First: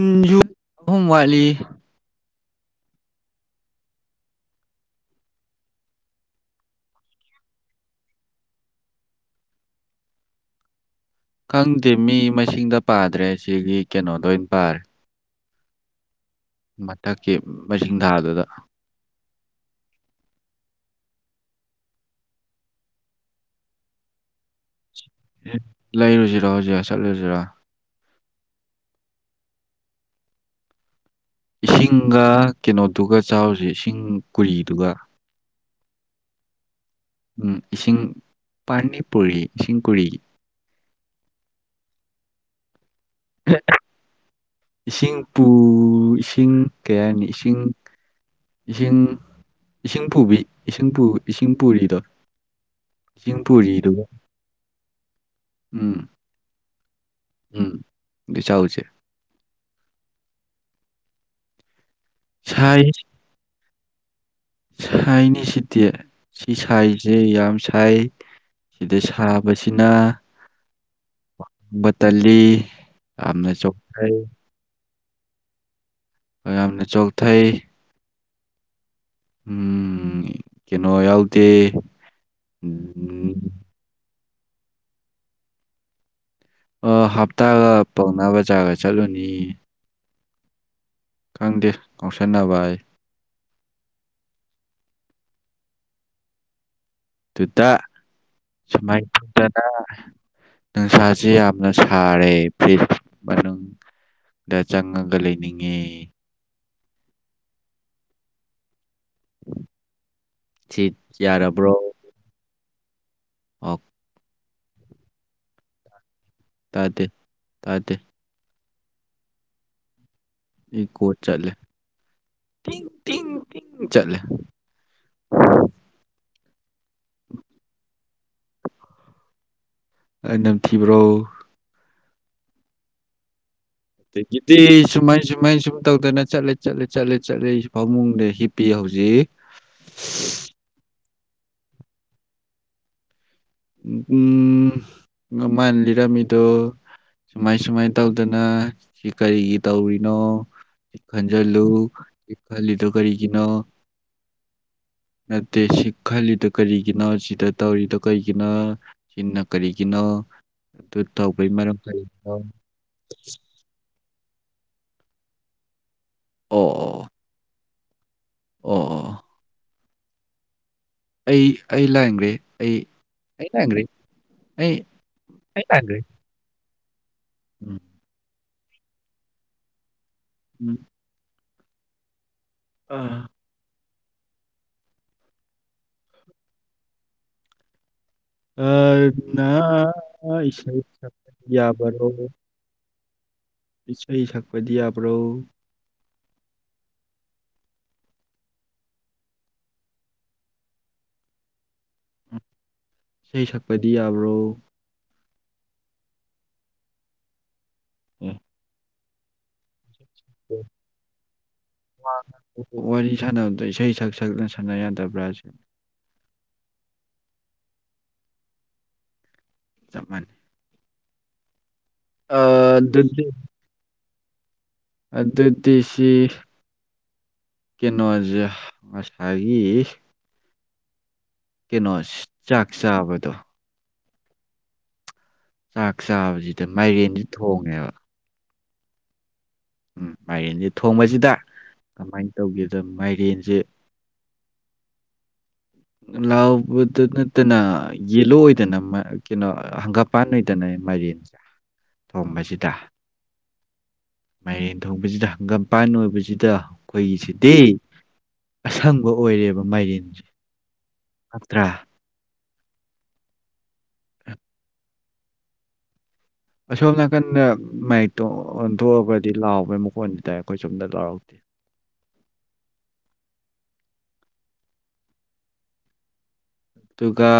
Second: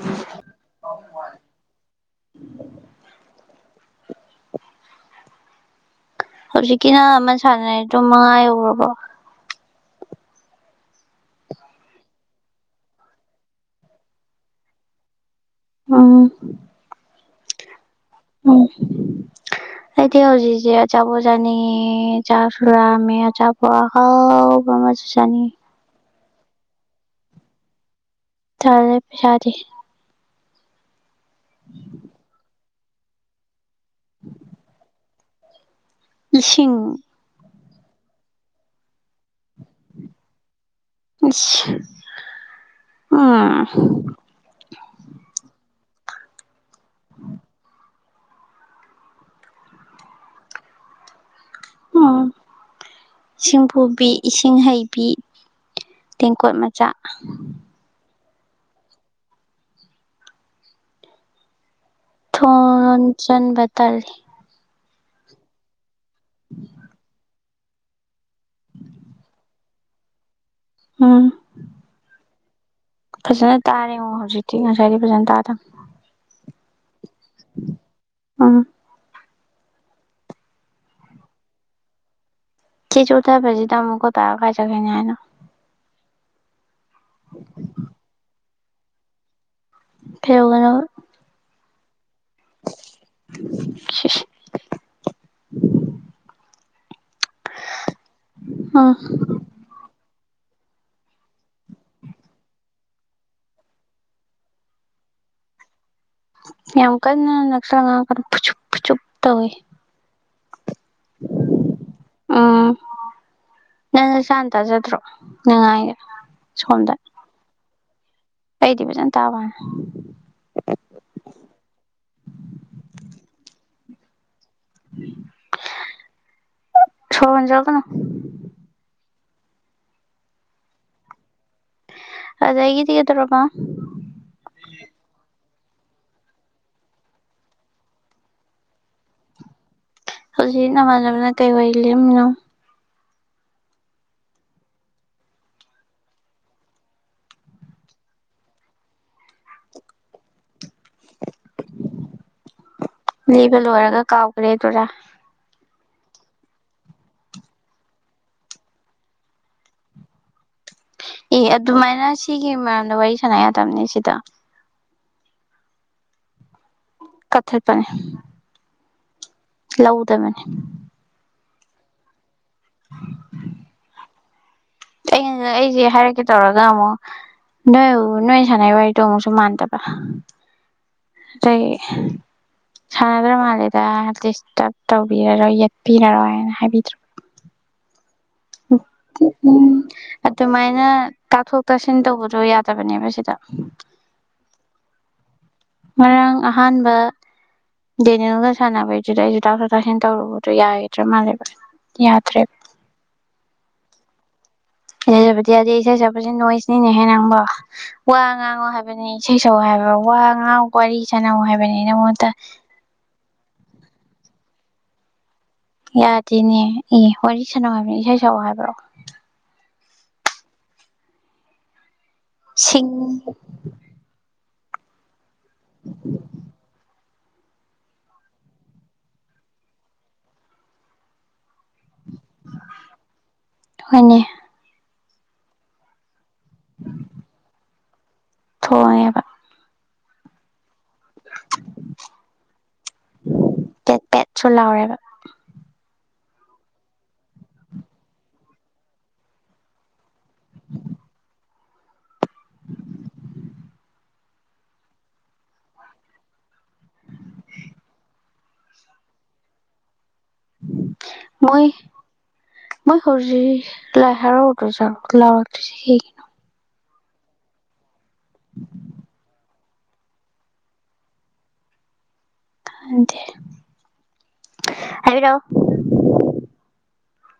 ꯎꯝ ꯌꯨ ꯑꯍꯨꯝ ꯋꯥꯠꯂꯤ ꯍꯧꯖꯤꯛꯀꯤ ꯅꯪ ꯑꯃ ꯁꯥꯟꯅꯔꯦ ꯇꯨꯝ ꯃꯉꯥ ꯌꯧꯒ꯭ꯔꯕꯣ ꯈꯪꯗꯦꯃꯤ ꯃꯁꯤꯡꯗ ꯄꯥꯗ꯭ꯔꯦ ꯁꯤꯒꯤ ꯀꯩꯅꯣꯗ ꯑꯣꯏꯅ ꯄꯥꯔꯦ ꯍꯝ ꯃꯊꯛꯀꯤ ꯃꯖꯤ ꯎꯡ ꯑꯩꯗꯤ ꯍꯧꯖꯤꯛꯁꯦ ꯑꯆꯥꯄꯣꯠ ꯆꯥꯅꯤꯡꯉꯦ ꯆꯥꯛꯁꯨ ꯂꯥꯝꯃꯦ ꯑꯆꯥꯄꯣꯠ ꯑꯍꯥꯎꯕ ꯑꯃ ꯆꯥꯅꯤꯡꯉꯦ ꯂꯩꯔꯨꯖꯤꯔꯣ ꯍꯧꯖꯤꯛ ꯆꯠꯂꯨꯁꯤꯔꯣ ꯇꯜꯂꯦ ꯄꯩꯁꯥꯗꯤ ꯏꯁꯤꯡꯒ ꯀꯩꯅꯣꯗꯨꯒ ꯆꯥꯎꯖꯦ ꯏꯁꯤꯡ ꯈꯣꯍꯤꯗꯨꯒ ꯏꯁꯤꯡ ꯎꯝ ꯏꯁꯤꯡ ꯄꯥꯅꯤ ꯄꯨꯔꯤ ꯏꯁꯤꯡ ꯀꯨꯔꯤ ꯏꯁ ꯎꯝ [unintelligible] ꯏꯁꯤꯡꯄꯨ ꯏꯁꯤꯡ ꯀꯩ ꯍꯥꯏꯅꯤ ꯏꯁꯤꯡ ꯏꯁꯤꯡ ꯏꯁꯤꯡ ꯄꯨꯕꯤ ꯏꯁꯤꯡ ꯄꯨ ꯏꯁꯤꯡ ꯄꯨꯔꯤꯗꯣ ꯎꯝ ꯏꯁꯤꯡ ꯄꯨꯕꯤ ꯏꯁꯤꯡ ꯍꯩꯕꯤ ꯎꯝ ꯇꯦꯡꯀꯣꯠ ꯃꯠ ꯎꯝ ꯗꯨ ꯆꯥꯎꯖꯦ ꯊꯣꯟ ꯆꯟꯕꯇꯜꯂꯤ ꯁꯥꯏꯅꯦ ꯁꯤꯗꯤ ꯁꯤ ꯁꯥꯏꯖꯦ ꯌꯥꯝ ꯁꯥꯏ ꯁꯤꯗ ꯁꯥꯕꯁꯤꯅ ꯕꯇꯜꯂꯤ ꯐꯖꯟꯅ ꯇꯥꯔꯦꯉꯣ ꯍꯧꯖꯤꯛꯇꯤ ꯉꯁꯥꯏꯗꯤ ꯐꯖꯟꯅ ꯇꯥꯗꯝ ꯑꯌꯥꯝꯅ ꯆꯣꯛꯊꯩ ꯎꯝ ꯎꯝ ꯀꯩꯅꯣ ꯌꯥꯎꯗꯦ ꯁꯤ ꯎꯝ ꯆꯣꯛꯊꯕꯖꯤꯗ ꯑꯃꯨꯛꯀ ꯇꯔꯥ ꯀꯥꯏ ꯆꯠꯈꯤꯅꯤ ꯍꯥꯏꯅꯣ ꯑ ꯍꯞꯇꯥꯒ ꯄꯧꯅ ꯕꯖꯥꯔꯒ ꯆꯠꯂꯨꯅꯤ ꯐꯦꯜ ꯂꯩꯔꯣ ꯗꯦ ꯉꯥꯎꯁꯤꯟꯅꯕꯌꯦ [unintelligible] ꯗꯨꯗ ꯎꯝ ꯁꯨꯃꯥꯏ ꯇꯧꯗꯅ ꯅꯨꯡꯁꯥꯥꯁꯤ ꯌꯥꯝꯅ ꯁꯥꯔꯦ ꯐꯤꯖ ꯃꯅꯨꯡ ꯗ ꯆꯪꯉꯒ ꯂꯩꯅꯤꯡꯉꯦ ꯌꯥꯝ ꯀꯟꯅ ꯅꯛꯁꯟꯂ ꯉꯥꯡꯉꯛꯀꯅꯣ ꯐꯨꯆꯨꯞ ꯐꯨꯆꯨꯞ ꯇꯧꯋꯦ ꯁꯤꯠ ꯌꯥꯔꯕ꯭ꯔꯣ ꯎꯝ ꯑꯣ ꯅꯪ ꯅꯁꯥꯅ ꯇꯥꯖꯗ꯭ꯔꯣ ꯅꯪꯉꯥꯡꯉꯤꯗꯣ ꯁꯣꯝꯗ ꯇꯥꯗꯦ ꯇꯥꯗꯦ ꯑꯩꯗꯤ ꯐꯖꯟ ꯇꯥꯕ ꯋꯥꯅꯦ ꯏꯀꯣ ꯆꯠꯂꯦ ꯇꯤꯡ ꯇꯤꯡ ꯆꯠꯂꯦ ꯁꯣꯔ ꯍꯣꯟꯖꯜꯂꯛꯀꯅꯣ ꯑꯩ ꯅꯝꯊꯤꯕ꯭ꯔꯣ ꯑꯗꯒꯤꯗꯤ ꯀꯩꯗꯧꯔꯕ ꯑꯗꯒꯤꯗꯤ ꯁꯨꯃꯥꯏ ꯁꯨꯃꯥꯏ ꯁꯨꯝ ꯇꯧꯗꯅ ꯆꯠꯂꯦ ꯆꯠꯂꯦ ꯆꯠꯂꯦ ꯆꯠꯂꯦ ꯑꯩꯁꯨ ꯐꯃꯨꯡꯗ ꯍꯤꯞꯄꯤꯌꯦ ꯍꯧ ꯍꯨꯖꯤꯛ ꯍꯧꯖꯤꯛ ꯅꯃꯥꯟꯅꯕꯅ ꯀꯩ ꯋꯥꯔꯤ ꯂꯤꯔꯝꯃꯤꯅꯣ ꯎꯝ ꯉꯝ ꯃꯥꯅ ꯂꯤꯔꯝꯃꯤꯗꯣ ꯁꯨꯃꯥꯏ ꯁꯨꯃꯥꯏ ꯇꯧꯗꯅ ꯁꯤ ꯀꯔꯤꯒꯤ ꯇꯧꯔꯤꯅꯣ ꯁꯤ ꯈꯟꯖꯜꯂꯨ ꯍꯤꯞꯐꯜꯂꯤ ꯂꯤꯕ ꯂꯣꯏꯔꯒ ꯀꯥꯎꯒ꯭ꯔꯦꯗꯨꯔꯥ ꯅꯠꯇꯦ ꯁꯤ ꯈꯜꯂꯤꯗꯣ ꯀꯔꯤꯒꯤꯅꯣ ꯁꯤꯗ ꯇꯧꯔꯤꯗꯣ ꯀꯩꯒꯤꯅꯣ ꯁꯤꯅ ꯀꯔꯤꯒꯤꯅꯣ ꯑꯗꯨ ꯑꯦ ꯇꯧꯕꯩ ꯃꯔꯝ ꯑꯗꯨꯃꯥꯏꯅ ꯀꯔꯤꯒꯤꯅꯣ ꯁꯤꯒꯤ ꯃꯔꯝꯗ ꯋꯥꯔꯤ ꯁꯥꯟꯅ ꯌꯥꯗꯝꯅꯦ ꯁꯤꯗ ꯑꯣ ꯑꯣ ꯀꯛꯊꯠꯄꯅꯦ ꯑꯣ ꯑꯣ ꯂꯧꯗꯕꯅꯦ ꯑꯩ ꯑꯩ ꯂꯥꯟꯒ꯭ꯔꯦ ꯑꯩ ꯑꯩ ꯂꯥꯟꯒ꯭ꯔꯦ ꯑꯩ ꯑꯩꯅ ꯑꯩ ꯑꯩꯁꯦ ꯂꯥꯟꯒ꯭ꯔꯦ ꯍꯥꯏꯔꯛꯀꯦ ꯇꯧꯔꯒ ꯑꯃꯨꯛ ꯎꯝ ꯅꯣꯏ ꯅꯣꯏ ꯁꯟꯅꯩ ꯋꯥꯔꯤꯗꯣ ꯑꯃꯨꯛꯨꯁ ꯃꯥꯟꯗꯕ ꯎꯝ ꯆꯩꯌꯦ ꯁꯥꯟꯅꯗ꯭ꯔ ꯃꯥꯜꯂꯦ ꯌꯥ ꯗꯤꯁꯇꯕ ꯇꯧꯕꯤꯔꯔꯣꯏ ꯌꯦꯠꯄꯤꯔꯔꯣꯏꯅ ꯍꯥꯏꯕꯤꯗ꯭ꯔꯕ ꯑꯅꯥ ꯏꯁꯩ ꯑꯗꯨꯃꯥꯏꯅ ꯁꯛꯄ ꯇꯥꯊꯣꯛ ꯇꯥꯁꯤꯟ ꯌꯥꯕꯔꯣ ꯇꯧꯕꯗꯣ ꯌꯥꯗꯕꯅꯦꯕ ꯁꯤꯗ ꯏꯁꯩ ꯁꯛꯄꯗꯤ ꯌꯥꯕ꯭ꯔꯣ ꯉꯔꯥꯡ ꯑꯍꯥꯟꯕ ꯗꯦꯅꯦꯜꯒ ꯁꯥꯟꯅꯕꯩꯗꯨꯗ ꯑꯩꯁꯨ ꯇꯥꯊꯣꯛ ꯇꯥꯁꯤꯟ ꯇꯧꯔꯨꯕꯗꯣ ꯌꯥꯈꯤꯗ꯭ꯔꯥ ꯃꯥꯜꯂꯦꯕ ꯎꯝ ꯌꯥꯗ꯭ꯔꯦ ꯏꯁꯩ ꯁꯛꯄꯗꯤ ꯌꯥꯕ꯭ꯔꯣ ꯏꯁꯩ ꯁꯛꯄꯗꯤ ꯌꯥꯗꯦ ꯏꯁꯩ ꯁꯛꯄꯁꯦ ꯅꯣꯏꯁꯅꯤꯅꯦꯍꯦ ꯅꯪꯕꯣ ꯋꯥ ꯑꯦ ꯉꯥꯡꯉꯣ ꯍꯥꯏꯕꯅꯦ ꯏꯁꯩ ꯁꯛꯑꯣ ꯍꯥꯏꯕ꯭ꯔꯣ ꯋꯥ ꯉꯥꯡꯉꯣ ꯋꯥꯔꯤ ꯁꯥꯅꯧ ꯍꯥꯏꯕꯅꯦ ꯅꯉꯣꯟꯗ ꯋꯥꯔꯤ ꯁꯥꯟꯅꯕꯗ ꯏꯁꯩ ꯁꯛ ꯁꯛꯅ ꯁꯥꯟꯅ ꯌꯥꯗꯕ꯭ꯔꯥ ꯁꯤ ꯌꯥꯗꯦꯅꯦ ꯑꯦ ꯋꯥꯔꯤ ꯁꯥꯟꯅꯧ ꯍꯥꯏꯕꯅꯦ ꯏꯁꯩ ꯁꯛꯑꯣ ꯍꯥꯏꯕ꯭ꯔꯣ ꯆꯞ ꯃꯥꯟꯅꯩ ꯑꯥ ꯁꯤꯡ ꯗꯨꯗꯤ ꯑꯗꯨꯗꯤꯁꯤ ꯀꯦꯅꯣꯖꯦ ꯉꯁꯥꯏꯒꯤ ꯀꯦꯅꯣꯁ ꯆꯥꯛ ꯆꯥꯕꯗꯣ ꯍꯣꯏꯅꯦ ꯆꯥꯛ ꯆꯥꯕꯁꯤꯗ ꯃꯥꯏꯔꯦꯟꯗꯤ ꯊꯣꯡꯉꯦꯕ ꯊꯣꯡꯉꯦꯕ ꯎꯝ ꯃꯥꯔꯦꯟꯖꯦ ꯊꯣꯡꯕꯁꯤꯗ ꯀꯃꯥꯏ ꯇꯧꯒꯦꯗ ꯃꯥꯏꯔꯦꯟꯁꯦ ꯄꯦꯠ ꯄꯦꯠꯁꯨ [inaudible] ꯂꯥꯎꯕꯗ ꯅꯠꯇꯅ ꯌꯦꯂꯣ ꯑꯣꯏꯗꯅꯩ ꯃ ꯀꯩꯅꯣ ꯍꯪꯒꯝꯄꯥꯟ ꯑꯣꯏꯗꯅ ꯃꯥꯏꯔꯦꯟꯖꯦ ꯊꯣꯡꯕꯁꯤꯗ ꯃꯥꯏꯔꯦꯟ ꯊꯣꯡꯕꯁꯤꯗ ꯍꯪꯒꯝꯄꯥꯟ ꯑꯣꯏꯕꯁꯤꯗ ꯑꯩꯈꯣꯏꯒꯤꯁꯤꯗꯤ ꯑꯁꯪꯕ ꯑꯣꯏꯔꯦꯕ ꯃꯥꯏꯔꯦꯟꯖꯦ ꯉꯛꯇ꯭ꯔꯥ ꯃꯣꯏ ꯃꯣꯏ ꯍꯧꯖꯤꯛ ꯂꯥꯏ ꯍꯔꯥꯎꯗ꯭ꯔ ꯖꯥꯠꯂꯣ ꯂꯥꯎꯔꯛꯇ꯭ꯔꯤꯁꯤ ꯀꯩꯒꯤꯅꯣ ꯑꯁꯣꯝ ꯅꯥꯀꯟꯗ ꯃꯥꯏꯛꯇꯣ ꯑꯣꯟꯊꯣꯛꯑꯒꯗꯤ ꯂꯥꯎꯕꯩ ꯃꯀꯣꯟꯗꯤ ꯇꯥꯏ ꯑꯩꯈꯣꯏ ꯁꯣꯝꯗ ꯂꯥꯎꯔꯛꯇꯦ ꯇꯥꯗꯦ ꯍꯥꯏꯔꯧ ꯑꯗꯨꯒ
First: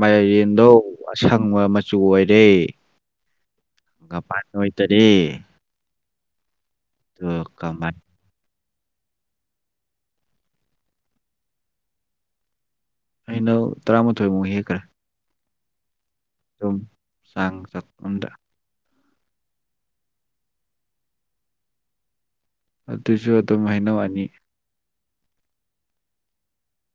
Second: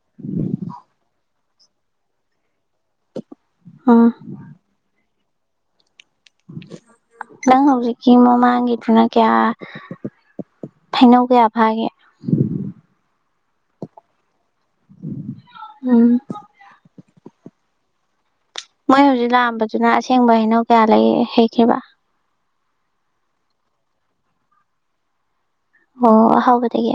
ꯃꯥꯏꯔꯦꯟꯗꯣ ꯑꯁꯪꯕ ꯃꯆꯨ ꯑꯣꯏꯔꯦ ꯎꯝ ꯍꯪꯒꯄꯥꯥꯟꯅ ꯑꯣꯏꯗꯔꯦ ꯑꯗꯣ ꯅꯪ ꯀꯃꯥꯏ ꯍꯧꯖꯤꯛꯀꯤ ꯃꯃꯥꯡꯒꯤ ꯁꯅꯥ ꯀꯌꯥ ꯍꯩꯅꯧ ꯀꯌꯥ ꯐꯥꯒꯦ ꯍꯩꯅꯧ ꯇꯔꯥꯃꯥꯊꯣꯏꯃꯨꯛ ꯍꯦꯛ ꯎꯝ ꯗꯨꯝ ꯆꯥꯡ ꯆꯠ ꯑꯝꯗ ꯃꯣꯏ ꯍꯧꯖꯤꯛ ꯂꯥꯛꯑꯝꯕꯗꯨꯅ ꯑꯁꯦꯡꯕ ꯍꯩꯅꯧ ꯀꯌꯥ ꯂꯩ ꯍꯦꯛꯀꯦꯕ ꯑꯗꯨꯁꯨ ꯑꯗꯨꯝ ꯍꯩꯅꯧ ꯑꯅꯤ ꯑꯣ ꯑꯍꯥꯎꯕꯗꯒꯤ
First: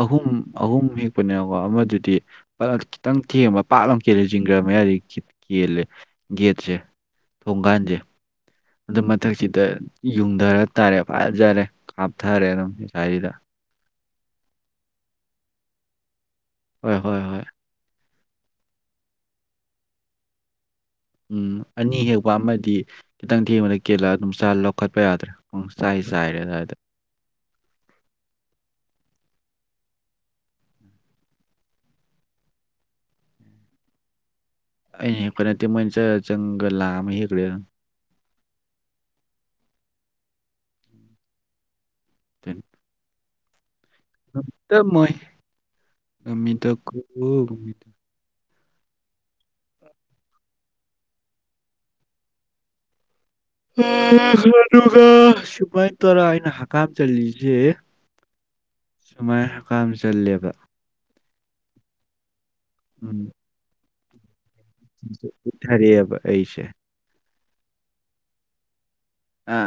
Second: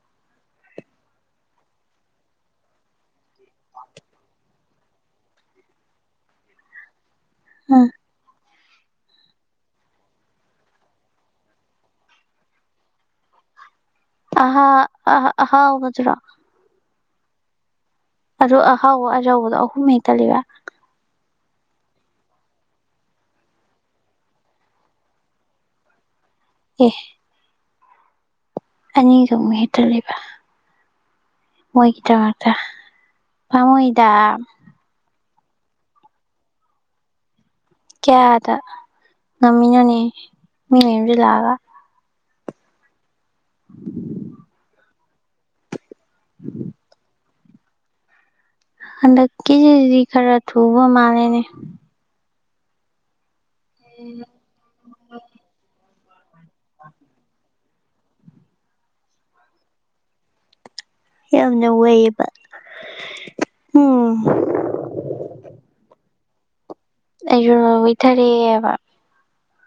ꯑꯍꯨꯝ ꯑꯍꯨꯝ ꯍꯦꯛꯄꯅꯦꯕꯀꯣ ꯑꯃꯗꯨꯗꯤ ꯃꯅ ꯈꯤꯇꯪ ꯊꯦꯡꯕ ꯄꯥꯛ ꯂꯥꯎ ꯀꯦꯂꯦ ꯖꯤꯡꯒ ꯃꯌꯥꯗꯤ ꯀꯦꯜꯂꯦ ꯒꯦꯠꯁꯦ ꯎꯝ ꯊꯣꯡꯒꯥꯟꯗꯦ ꯑꯗꯨ ꯃꯊꯛꯁꯤꯗ ꯌꯨꯡꯙꯔꯥ ꯇꯥꯔꯦ ꯐꯖꯔꯦ ꯀꯥꯞꯊꯔꯦ ꯑꯗꯨꯝ ꯑꯁꯥꯏꯁꯤꯗ ꯑꯍ ꯑ ꯑꯍꯥꯎꯕꯗꯨꯔꯣ ꯍꯣꯏ ꯍꯣꯏ ꯍꯣꯏ ꯑꯗꯨ ꯑꯍꯥꯎꯕ ꯑꯆꯧꯕꯗꯨ ꯑꯍꯨꯝ ꯍꯦꯛꯇꯠꯂꯤꯕ ꯎꯝ ꯑꯅꯤ ꯍꯦꯛꯄ ꯑꯃꯗꯤ ꯈꯤꯇꯪ ꯊꯦꯡꯕꯗ ꯀꯦꯜꯂꯛꯑ ꯑꯗꯨꯝ ꯆ ꯂꯧꯈꯠꯄ ꯌꯥꯗ꯭ꯔꯦ ꯄꯨꯡꯆꯥꯢ ꯆꯥꯢꯔꯦ ꯑꯗꯥꯢꯗ ꯑꯦ ꯑꯅꯤꯒ ꯃꯨꯛ ꯍꯦꯛꯇꯠꯂꯤꯕ ꯃꯣꯏꯒꯤꯗ꯭ꯔꯗ ꯄꯥꯃꯨꯏꯗ ꯑꯩꯅ ꯍꯦꯛꯄ ꯅꯠꯇꯦ ꯃꯣꯏꯅ ꯆ ꯆꯔ ꯆꯪꯉꯒ ꯂꯥꯝꯃ ꯍꯦꯛꯈ꯭ꯔꯦ ꯑꯗꯨꯝ ꯀꯌꯥꯗ ꯉꯝꯃꯤꯅꯣꯅꯦ ꯃꯤ ꯃꯌꯨꯝꯗ ꯂꯥꯛꯑꯒ [inaudible] [inaudible] ꯅꯪ ꯇ ꯃꯣꯏ ꯉꯃꯤꯗꯀꯣ ꯃꯤꯗ ꯍꯟꯗꯛꯀꯤꯁꯤꯗꯤ ꯈꯔ ꯊꯨꯕ ꯃꯥꯜꯂꯦꯅꯦ [unintelligible] ꯁꯨꯃꯥꯏ ꯇꯧꯔ ꯑꯩꯅ ꯍꯀꯥꯝ ꯆꯜꯂꯤꯖꯦ ꯁꯨꯃꯥꯏ ꯍꯀꯥꯝ ꯆꯜꯂꯦꯕ ꯌꯥꯝꯅ ꯋꯩꯌꯦꯕ ꯎꯝ ꯎꯝ [unintelligible] ꯊꯔꯦꯕ ꯑꯩꯁꯦ ꯑꯩꯁꯨ ꯅꯣ ꯋꯨꯏꯊꯔꯦꯕ ꯑ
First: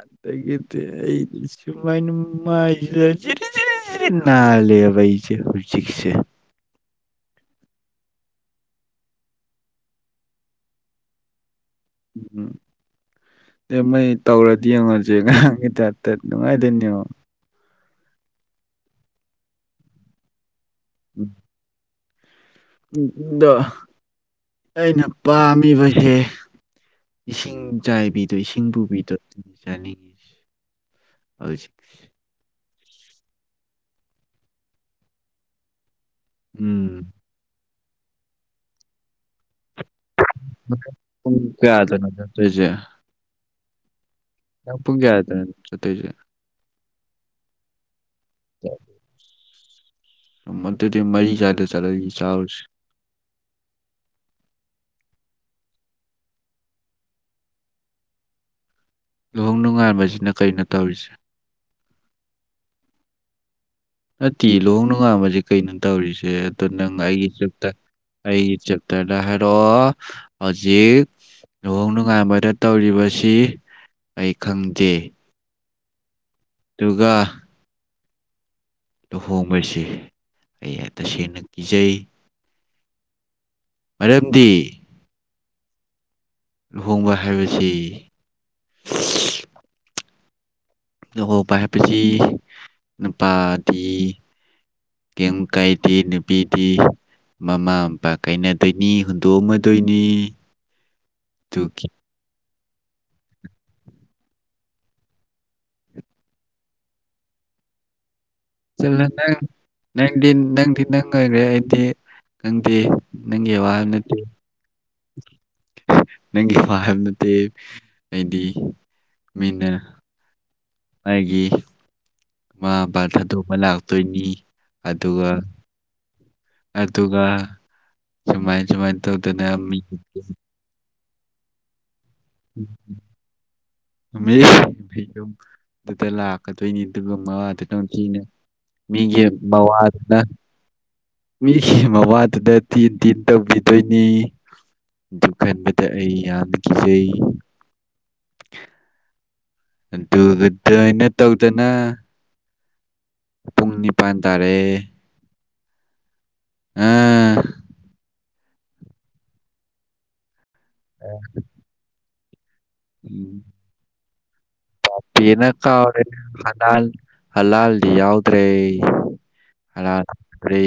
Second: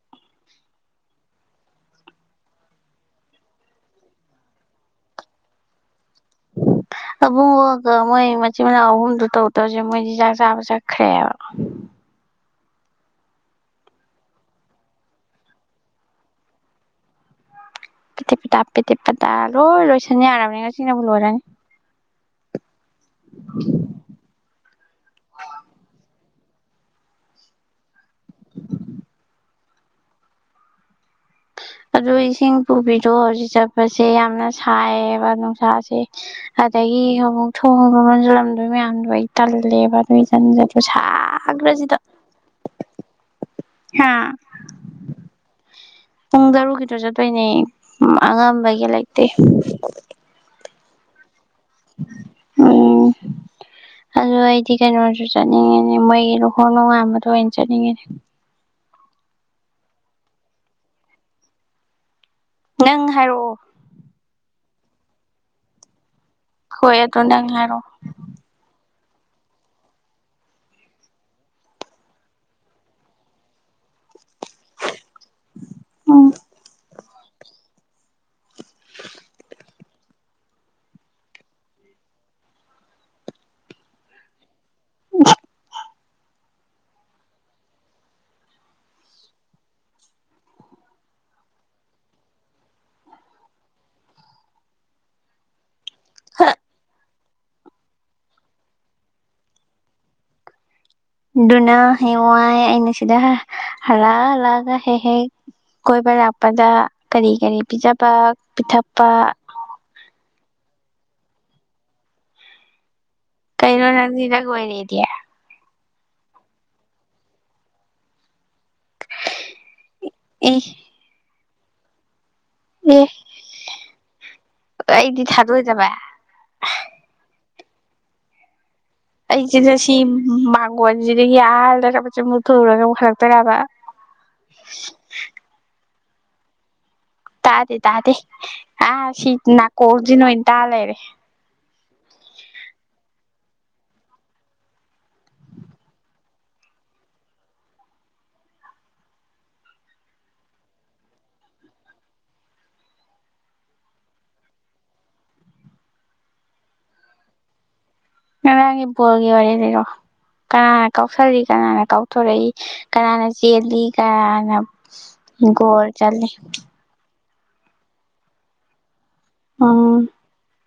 ꯑꯗꯒꯤꯗꯤ ꯑꯩ ꯁꯨꯃꯥꯏꯅ ꯃꯥꯢꯁꯤꯗ ꯖꯤꯔꯤ ꯖꯤꯔꯤ ꯁꯤꯠ ꯅꯥꯜꯂꯦꯕ ꯑꯩꯁꯦ ꯍꯧꯖꯤꯛꯁꯦ [inaudible] ꯑꯕꯨꯡꯉꯣꯒ ꯃꯣꯏ ꯃꯆꯤꯟ ꯃꯅꯥꯎ ꯑꯍꯨꯝꯗꯣ ꯇꯧꯗꯧꯁꯦ ꯃꯣꯏꯗꯤ ꯆꯥꯛ ꯆꯥꯕ ꯆꯠꯈ꯭ꯔꯦꯕ [inaudible] ꯇꯦꯃꯩ ꯇꯧꯔꯗꯤ ꯌꯦꯡꯉꯨꯖꯦ ꯉꯔꯥꯡꯒꯤ ꯇꯥꯏꯞꯇ ꯅꯨꯡꯉꯥꯏꯗꯣꯏꯅꯦ ꯌꯦꯡꯉꯣ ꯄꯦꯗꯦꯛ ꯄꯦꯗꯥ ꯄꯦꯗꯦꯛ ꯄꯦꯗꯥ ꯂꯣꯏ ꯂꯣꯏꯁꯟ ꯌꯥꯔꯕꯅꯦ ꯉꯁꯤꯅꯕꯨ ꯂꯣꯏꯔꯅꯤ ꯄꯨ ꯄꯨꯗꯣ ꯑꯩꯅ ꯄꯥꯝꯃꯤꯕꯁꯦ ꯏꯁꯤꯡ ꯆꯥꯏꯕꯤꯗꯣ ꯏꯁꯤꯡ ꯄꯨꯕꯤꯗꯣ ꯑꯗꯨ ꯆꯥꯅꯤꯡꯉꯤ ꯍꯧꯖꯤꯛꯁꯤ ꯑꯗꯨ ꯏꯁꯤꯡ ꯄꯨꯕꯤꯗꯣ ꯍꯧꯖꯤꯛ ꯆꯠꯄꯁꯦ ꯌꯥꯝꯅ ꯁꯥꯏꯌꯦꯕ ꯅꯨꯡꯁꯥꯁꯦ ꯑꯗꯒꯤ ꯎꯝ ꯑꯃꯨꯛ ꯅꯣꯡꯅꯒ ꯆꯨꯔꯝꯗꯣꯏ ꯃꯌꯥꯝꯗꯣ ꯑꯩ ꯇꯜ ꯂꯦꯕ ꯑꯗꯨꯏ ꯖꯟꯖꯗꯨ ꯄꯨꯡ ꯁꯒ꯭ꯔꯁꯤꯗ ꯀꯌꯥꯗꯅꯣ ꯆꯠꯇꯣꯏꯁꯦ ꯅꯪ ꯄꯨꯡ ꯀꯌꯥꯗꯅꯣ ꯆꯠꯇꯩꯁꯦ ꯄꯨꯡ ꯇꯔꯨꯛꯀꯤꯗꯣ ꯆꯠꯇꯣꯏꯅꯦ ꯑꯉꯟꯕꯒꯤ ꯂꯩꯇꯦ ꯑꯗꯨꯗꯤ ꯃꯔꯤ ꯁ꯭ꯋꯥꯏꯗ ꯆꯠꯂꯒ ꯆꯥꯔꯨꯁꯤ ꯎꯝ ꯑꯗꯣ ꯑꯩꯗꯤ ꯀꯩꯅꯣ ꯆꯠꯅꯤꯡꯉꯦꯅꯦ ꯃꯣꯏ ꯂꯨꯍꯣꯡ ꯅꯣꯉꯥꯟꯕꯗꯣ ꯑꯣꯏꯅ ꯆꯠꯅꯤꯡꯉꯤꯅꯦ ꯂꯨꯍꯣꯡ ꯅꯨꯡꯉꯥꯟꯕꯁꯤꯅ ꯀꯩꯅꯣ ꯇꯧꯔꯤꯁꯦ ꯅꯪ ꯍꯥꯏꯔꯛꯑꯣ ꯅꯠꯇꯤ ꯂꯨꯍꯣꯡ ꯅꯣꯡꯉꯥꯟꯕꯁꯦ ꯀꯩꯅꯣ ꯇꯧꯔꯤꯁꯦ ꯑꯗꯣ ꯅꯪ ꯍꯣꯏ ꯑꯗꯣ ꯑꯩꯒꯤ ꯆꯇꯠ ꯍꯥꯏꯔꯛꯑꯣ ꯑꯩꯒꯤ ꯆꯠ ꯇꯔꯗ ꯍꯥꯏꯔꯛꯑꯣ ꯍꯧꯖꯤꯛ ꯂꯨꯍꯣꯡ ꯅꯨꯡꯉꯥꯟꯕꯗ ꯇꯧꯔꯤꯕꯁꯤ ꯑꯩ ꯈꯪꯗꯦ ꯑꯣ ꯗꯨꯒ ꯂꯨꯍꯣꯡꯕꯁꯤ ꯑꯩ ꯇꯁꯦꯡꯅ ꯀꯤꯖꯩ ꯃꯔꯝꯗꯤ [unintelligible] ꯂꯨꯍꯣꯡꯕ ꯍꯥꯏꯕꯁꯤ [unintelligible] ꯂꯨꯍꯧꯕ ꯍꯥꯏꯕꯁꯤ ꯅꯨꯄꯥꯗꯤ ꯀꯦꯝ ꯀꯥꯏ ꯗꯦ ꯅꯨꯄꯤꯗꯤ ꯃꯃꯥ ꯃꯄꯥ ꯀꯥꯏꯅꯗꯣꯏꯅꯤ ꯍꯨꯟꯗꯣꯛꯑꯝꯃꯗꯣꯏꯅꯤ ꯑꯗꯨꯅ ꯑꯗꯨꯒꯤ ꯍꯌꯦꯡꯋꯥꯏ ꯑꯩꯅ ꯁꯤꯗ ꯍꯜꯂꯛ ꯍꯂꯛꯑꯒ ꯍꯦꯛ ꯍꯦꯛ ꯀꯣꯏꯕ ꯂꯥꯛꯄꯗ ꯀꯔꯤ ꯀꯔꯤ ꯄꯤꯖꯕ ꯆꯠꯂꯣ ꯄꯤꯊꯛꯄ ꯅꯪ ꯅꯪꯗꯤ ꯅꯪꯗꯤ ꯅꯪ ꯑꯣꯏꯔꯦ ꯑꯩꯗꯤ ꯅꯪꯗꯤ ꯅꯪꯒꯤ ꯋꯥ ꯀꯩꯅꯣ ꯅꯠꯇꯦ ꯅꯪꯗꯤ ꯅꯪ ꯑꯣꯏꯔꯦꯗꯤ ꯅꯪꯒꯤ ꯋꯥ ꯍꯥꯏꯕ ꯅꯠꯇꯦ ꯑꯩꯗꯤ ꯃꯤꯅ ꯑꯦ ꯅꯪꯒꯤ ꯃꯥ ꯕꯥ ꯑꯦ ꯊꯥꯗꯣꯛꯑꯝꯃ ꯂꯥꯛꯇꯣꯏꯅꯤ ꯑꯩꯗꯤ ꯑꯗꯨꯒ ꯊꯥꯗꯣꯏꯗꯕ ꯑꯗꯨꯒ ꯁꯨꯃꯥꯏ ꯁꯨꯃꯥꯏꯅ ꯑꯩ ꯇꯧꯗꯅ ꯃꯤ ꯆꯦꯟꯖꯁꯤ ꯃꯒꯣꯟꯖꯤꯗ ꯌꯥꯜꯗ ꯔ ꯆ ꯃꯨ ꯊꯣꯛꯎꯔ ꯑꯃꯨꯛ ꯍꯜꯂꯛꯇꯣꯏꯔꯕ ꯗꯨꯗ ꯂꯥꯛꯀꯗꯣꯏꯅꯤ ꯑꯗꯨ ꯃꯃꯥꯗ ꯇꯥꯗꯦ ꯅꯪꯒꯤ ꯇꯥꯗꯦ ꯑꯥ ꯃꯤꯒꯤ ꯁꯤ ꯃꯋꯥꯗꯨꯅ ꯅꯥꯀꯣꯡꯁꯤꯅ ꯑꯣꯏꯅ ꯇꯥ ꯂꯩꯔꯦ ꯃꯤꯒꯤ ꯃꯋꯥꯗꯨꯗ ꯊꯤꯟ ꯊꯤꯟ ꯇꯧꯕꯤꯗꯣꯏꯅꯤ ꯑꯗꯨ ꯈꯟꯕꯗ ꯑꯩ ꯌꯥꯝꯅ ꯀꯤꯖꯩ [inaudible] ꯑꯗꯨ ꯑꯗꯥꯏꯅ ꯇꯧꯗꯅ ꯄꯨꯡ ꯅꯤꯄꯥꯟ ꯇꯥꯔꯦ ꯑꯥ [inaudible] ꯉꯔꯥꯡꯒꯤ ꯕꯣꯜꯒꯤ ꯋꯥꯔꯤ ꯂꯤꯔꯛꯑꯣ ꯀꯅꯥꯅ ꯀꯥꯎꯁꯜꯂꯤ ꯀꯅꯥꯅ ꯀꯥꯎꯊꯣꯔꯛꯏ ꯀꯅꯥꯅ ꯆꯦꯜꯂꯤ ꯀꯅ ꯕꯄꯦꯅ ꯀꯥꯎꯔꯦ ꯍꯂꯥꯜ ꯍꯂꯥꯜꯗꯤ ꯌꯥꯎꯗ꯭ꯔꯦ ꯎꯝ ꯉꯔꯥꯡ ꯔꯦ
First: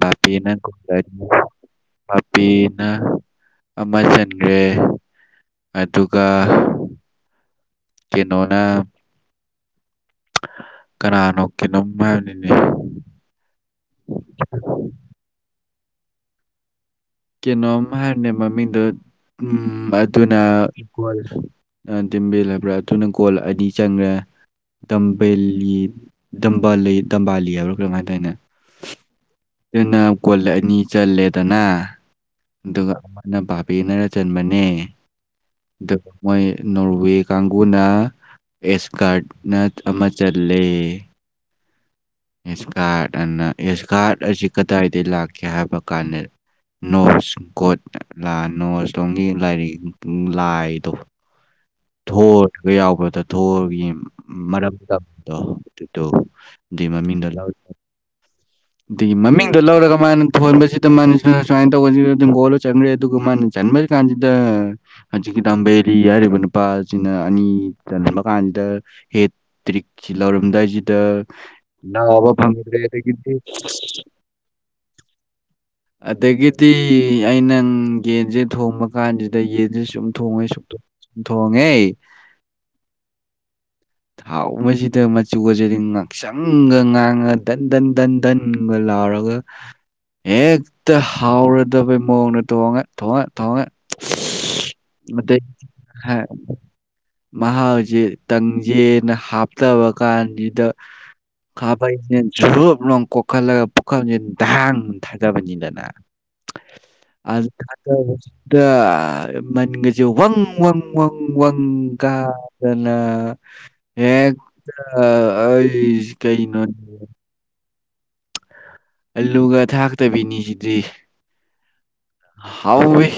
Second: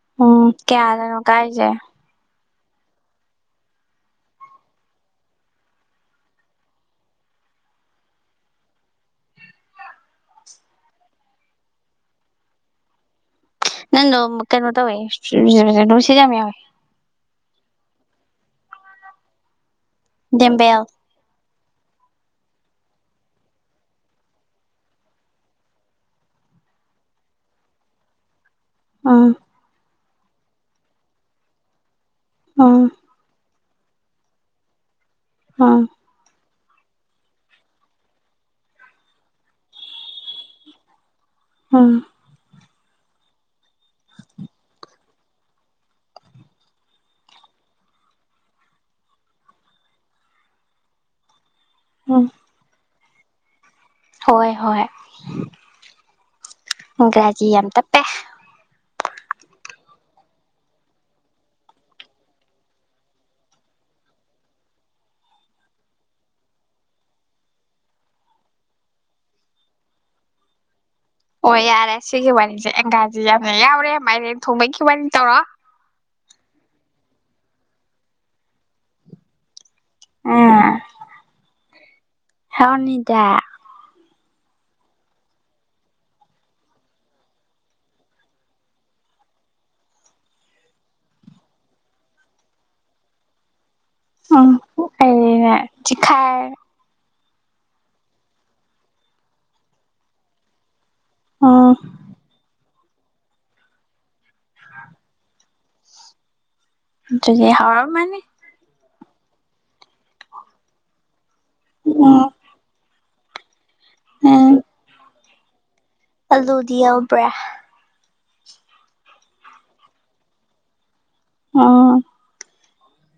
ꯕꯄꯦꯅ ꯎꯝ ꯀꯌꯥꯗꯅꯣ ꯀꯥꯏꯁꯦ [unintelligible] ꯄꯦꯅ ꯑꯃ ꯆꯟꯒ꯭ꯔꯦ ꯑꯗꯨꯒ ꯀꯦꯅꯣꯅ ꯀꯅꯥꯅꯣ ꯀꯩꯅꯣꯝ ꯍꯥꯏꯕꯅꯤꯅꯦ ꯅꯪꯗꯣ ꯀꯩꯅꯣ ꯇꯧꯋꯦ [unintelligible] ꯌꯥꯝ ꯌꯥꯎꯋꯦ ꯀꯦꯅꯣꯝ ꯍꯥꯏꯕꯅꯦ ꯃꯃꯤꯡꯗꯣ ꯎꯝ ꯑꯗꯨꯅ ꯗꯦꯝꯕꯦꯜ ꯇꯤꯝꯕꯦꯜ ꯍꯥꯏꯕ꯭ꯔꯥ ꯑꯗꯨꯅ ꯒꯣꯜ ꯑꯅꯤ ꯆꯟꯒ꯭ꯔꯦ ꯗꯝꯕꯦꯜꯂꯤ ꯗꯝꯕꯥꯜꯂꯤ ꯗꯝꯕꯥꯜꯂꯤ ꯍꯥꯏꯕ꯭ꯔꯥ ꯀꯩꯅꯣꯝ ꯍꯥꯏꯗꯥꯏꯅꯦ ꯑꯥ ꯑꯗꯨꯅ ꯀꯣꯜ ꯑꯅꯤ ꯆꯜꯂꯦꯗꯅ ꯎꯝ ꯑꯗꯨꯒ ꯑꯃꯅ ꯕꯥꯠ ꯄꯦꯅꯔꯥ ꯆꯟꯕꯅꯦ ꯎꯝ ꯑꯗꯨꯒ ꯃꯣꯏ ꯅꯣꯔꯋꯦ ꯀꯥꯡꯕꯨꯅ ꯑꯦꯁꯀꯥꯔꯠꯅ ꯑꯃ ꯆꯜꯂꯦ [unintelligible] ꯑꯦꯁꯀꯥꯔꯠ ꯑꯅ ꯑꯦꯁꯀꯥꯔꯠ ꯑꯁꯤ ꯀꯗꯥꯏꯗꯒꯤ ꯂꯥꯛꯀꯦ ꯍꯥꯏꯕ ꯀꯥꯟꯗ ꯅꯣꯁ ꯀꯣꯠ ꯂ ꯅꯣꯁ ꯂꯣꯝꯒꯤ ꯂꯥꯏꯔꯤꯛ ꯂꯥꯏꯗꯣ ꯎꯝ ꯊꯣꯔꯗꯒ ꯌꯥꯎꯕꯗꯣ ꯊꯣꯔꯒ ꯌꯦꯡ ꯍꯣꯏ ꯍꯣꯏ ꯃꯔꯝꯗꯝꯗꯣ ꯗꯨꯗꯣ ꯗꯨꯏ ꯃꯃꯤꯡꯗꯣ ꯂꯧ ꯏꯪꯒ꯭ꯔꯥꯖꯤ ꯌꯥꯝ ꯇꯞꯄꯦ ꯑꯗꯨꯒꯤ ꯃꯃꯤꯡꯗꯣ ꯂꯧꯔꯒ ꯃꯥꯅ ꯊꯣꯟꯕꯁꯤꯗ ꯃꯥ ꯅ ꯁꯨꯃꯥꯏꯅ ꯇꯧꯕꯁꯤ ꯑꯗꯨ ꯒꯣꯜꯗꯣ ꯆꯟꯒ꯭ꯔꯦ ꯑꯗꯨꯒ ꯃꯥꯅ ꯆꯟꯕ ꯀꯥꯟꯖꯤꯗ ꯍꯖꯤꯛꯒꯤ ꯗꯝꯕꯦꯔꯤ ꯍꯥꯢꯔꯤꯕ ꯅꯨ ꯅꯨꯨꯄꯥꯁꯤꯅ ꯑꯅꯤ ꯆꯟꯕ ꯀꯥꯟꯁꯤꯗ ꯍꯦꯠ ꯇ꯭ꯔꯤꯛꯁꯤ ꯂꯧꯔꯝꯗꯥꯏ ꯗ ꯑꯣ ꯌꯥꯔꯦ ꯅꯥꯕ ꯁꯤꯒꯤ ꯋꯥꯔꯤꯁꯦ ꯐꯪꯗ꯭ꯔꯦ ꯑꯪꯒ꯭ꯔꯥꯖꯤ ꯑꯗꯒꯤꯗꯤ ꯌꯥꯝꯅ ꯌꯥꯎꯔꯦ ꯃꯥꯏꯔꯦꯟ ꯊꯣꯡꯕꯒꯤ ꯋꯥꯔꯤ ꯇꯧꯔꯣ ꯑꯗꯒꯤꯗꯤ ꯑꯩꯅꯪ ꯌꯦꯟꯖꯦ ꯊꯣꯡꯕ ꯀꯥꯟꯁꯤꯗ ꯌꯦꯟ ꯁꯨꯝ ꯊꯣꯡꯉꯦ ꯁꯨꯝ ꯊꯣꯡꯉꯦ ꯁꯨꯝ ꯊꯣꯡꯉꯦ ꯍꯥꯎꯔꯅꯤꯗ ꯍꯥꯎꯃꯁꯤꯗ ꯃꯆꯨꯒꯁꯤꯗꯤ ꯉꯥꯡꯁꯪꯒ ꯉꯥꯡꯉꯗꯅ ꯗꯟ ꯗꯟ ꯗꯟꯒ ꯂꯥꯎ ꯔꯒ ꯍꯦꯛꯇ ꯍꯥꯎꯔꯗꯕꯩ ꯃꯑꯣꯡꯗ ꯊꯣꯡꯉꯦ ꯊꯣꯡꯉꯦ ꯊꯣꯡꯉꯦ ꯎꯝ ꯑꯩꯅ ꯆꯤꯈꯥꯏ [unintelligible] ꯃꯍꯥꯎꯁꯦ ꯇꯪꯖꯦꯅ ꯍꯥꯞꯇꯕ ꯀꯥꯟꯁꯤꯗ ꯎꯝ ꯈꯥꯕꯩꯁꯤꯅ ꯖꯨꯞ ꯂꯥꯎꯅ ꯀꯣꯈꯠꯂꯒ ꯄꯨꯈꯝꯁꯤꯗ ꯙꯥꯡ ꯊꯥꯗꯕꯅꯤ ꯑꯗꯨꯗꯤ ꯍꯥꯎꯔꯝꯃꯅꯤ [unintelligible] ꯃꯅꯤꯟꯒꯁꯦ ꯋꯪ ꯋꯪ ꯋꯪ ꯋꯪ ꯎꯝ ꯀꯥꯗꯅ ꯎꯝ ꯍꯦꯛꯇꯥ ꯑꯩꯁ ꯀꯩꯅꯣꯅꯦ ꯑꯂꯨꯗꯤ ꯌꯥꯎꯕ꯭ꯔꯥ ꯑꯂꯨꯒ ꯊꯥꯛꯇꯕꯤꯅꯤ ꯁꯤꯗꯤ ꯑꯣ ꯍꯥꯎꯋꯤ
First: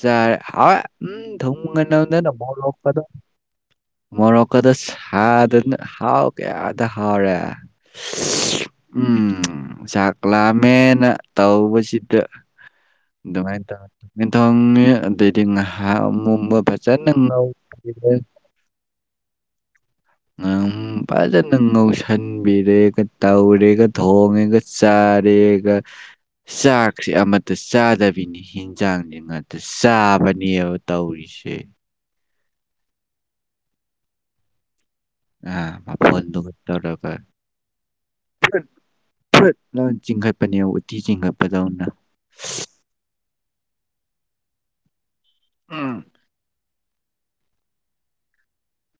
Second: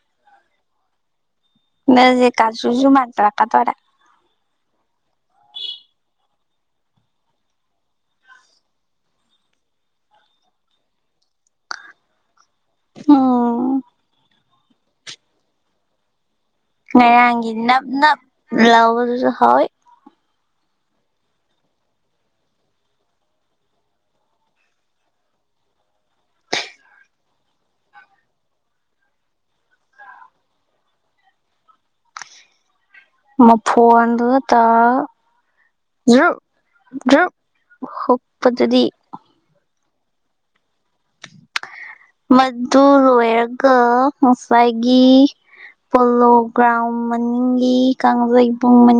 ꯆꯥꯔꯦ ꯍꯥꯎꯋꯦ ꯎꯝ ꯊꯨꯝꯒ ꯑꯗꯨꯗꯤ ꯅꯝꯗꯅ ꯀꯥꯖꯨꯁꯨ ꯃꯣꯔꯣꯛꯀꯗꯣ ꯃꯥꯟꯁꯤꯜꯂꯛꯀꯗꯣꯔꯦ ꯃꯣꯔꯣꯛ ꯀꯗ ꯁꯥꯗꯅ ꯍꯥꯎ ꯀꯌꯥꯗ ꯍꯥꯎꯔꯦ ꯎꯝ ꯆꯥꯛ ꯂꯥꯝꯃꯦꯅ ꯇꯧꯕꯁꯤꯗ ꯑꯗꯨꯃꯥꯏꯅ ꯎꯝ ꯇꯧꯔꯦ ꯇꯪꯉꯦ ꯑꯗꯩꯗꯤ ꯉꯥꯏꯍꯥꯛ ꯑꯃꯨꯛ ꯉꯔꯥꯡꯒꯤ ꯅꯞ ꯅꯞ ꯂꯥꯎꯕꯗꯨꯁꯨ ꯍꯥꯎꯋꯤ ꯑꯝ ꯐꯖꯅ ꯉꯧꯁꯟꯕꯤꯔꯦꯒ ꯇꯧꯔꯦꯒ ꯊꯣꯡꯉꯦꯒ ꯆꯥꯔꯦ ꯔꯦꯒ ꯆꯥꯛꯁꯦ ꯑꯃꯠꯇ ꯆꯥꯗꯕꯤꯅꯤ ꯍꯤꯟꯖꯥꯡꯁꯦ ꯉꯥꯛꯇ ꯆꯥꯕꯅꯦꯕ ꯇꯧꯔꯤꯁꯦ ꯃꯐꯣꯟꯗꯨꯒ ꯇꯧꯔꯒ ꯑꯥꯥ ꯖ꯭ꯔꯨꯞ ꯃꯐꯣꯟꯗꯨꯅ ꯇꯧꯔꯒ ꯖ꯭ꯔꯨꯞ ꯍꯨꯛꯄꯗꯨꯗꯤ ꯗꯨꯅ ꯆꯤꯡꯈꯠꯄꯅꯦ ꯃꯗꯨ ꯂꯣꯏꯔꯥ ꯒ ꯉꯥꯁꯥꯏꯒꯤ ꯎꯝ ꯄꯣꯂꯣꯒꯔꯥꯎꯅꯗ ꯃꯅꯤꯡꯒꯤ ꯀꯥꯡꯖꯩꯕꯨꯡ ꯃꯥꯅꯤꯡ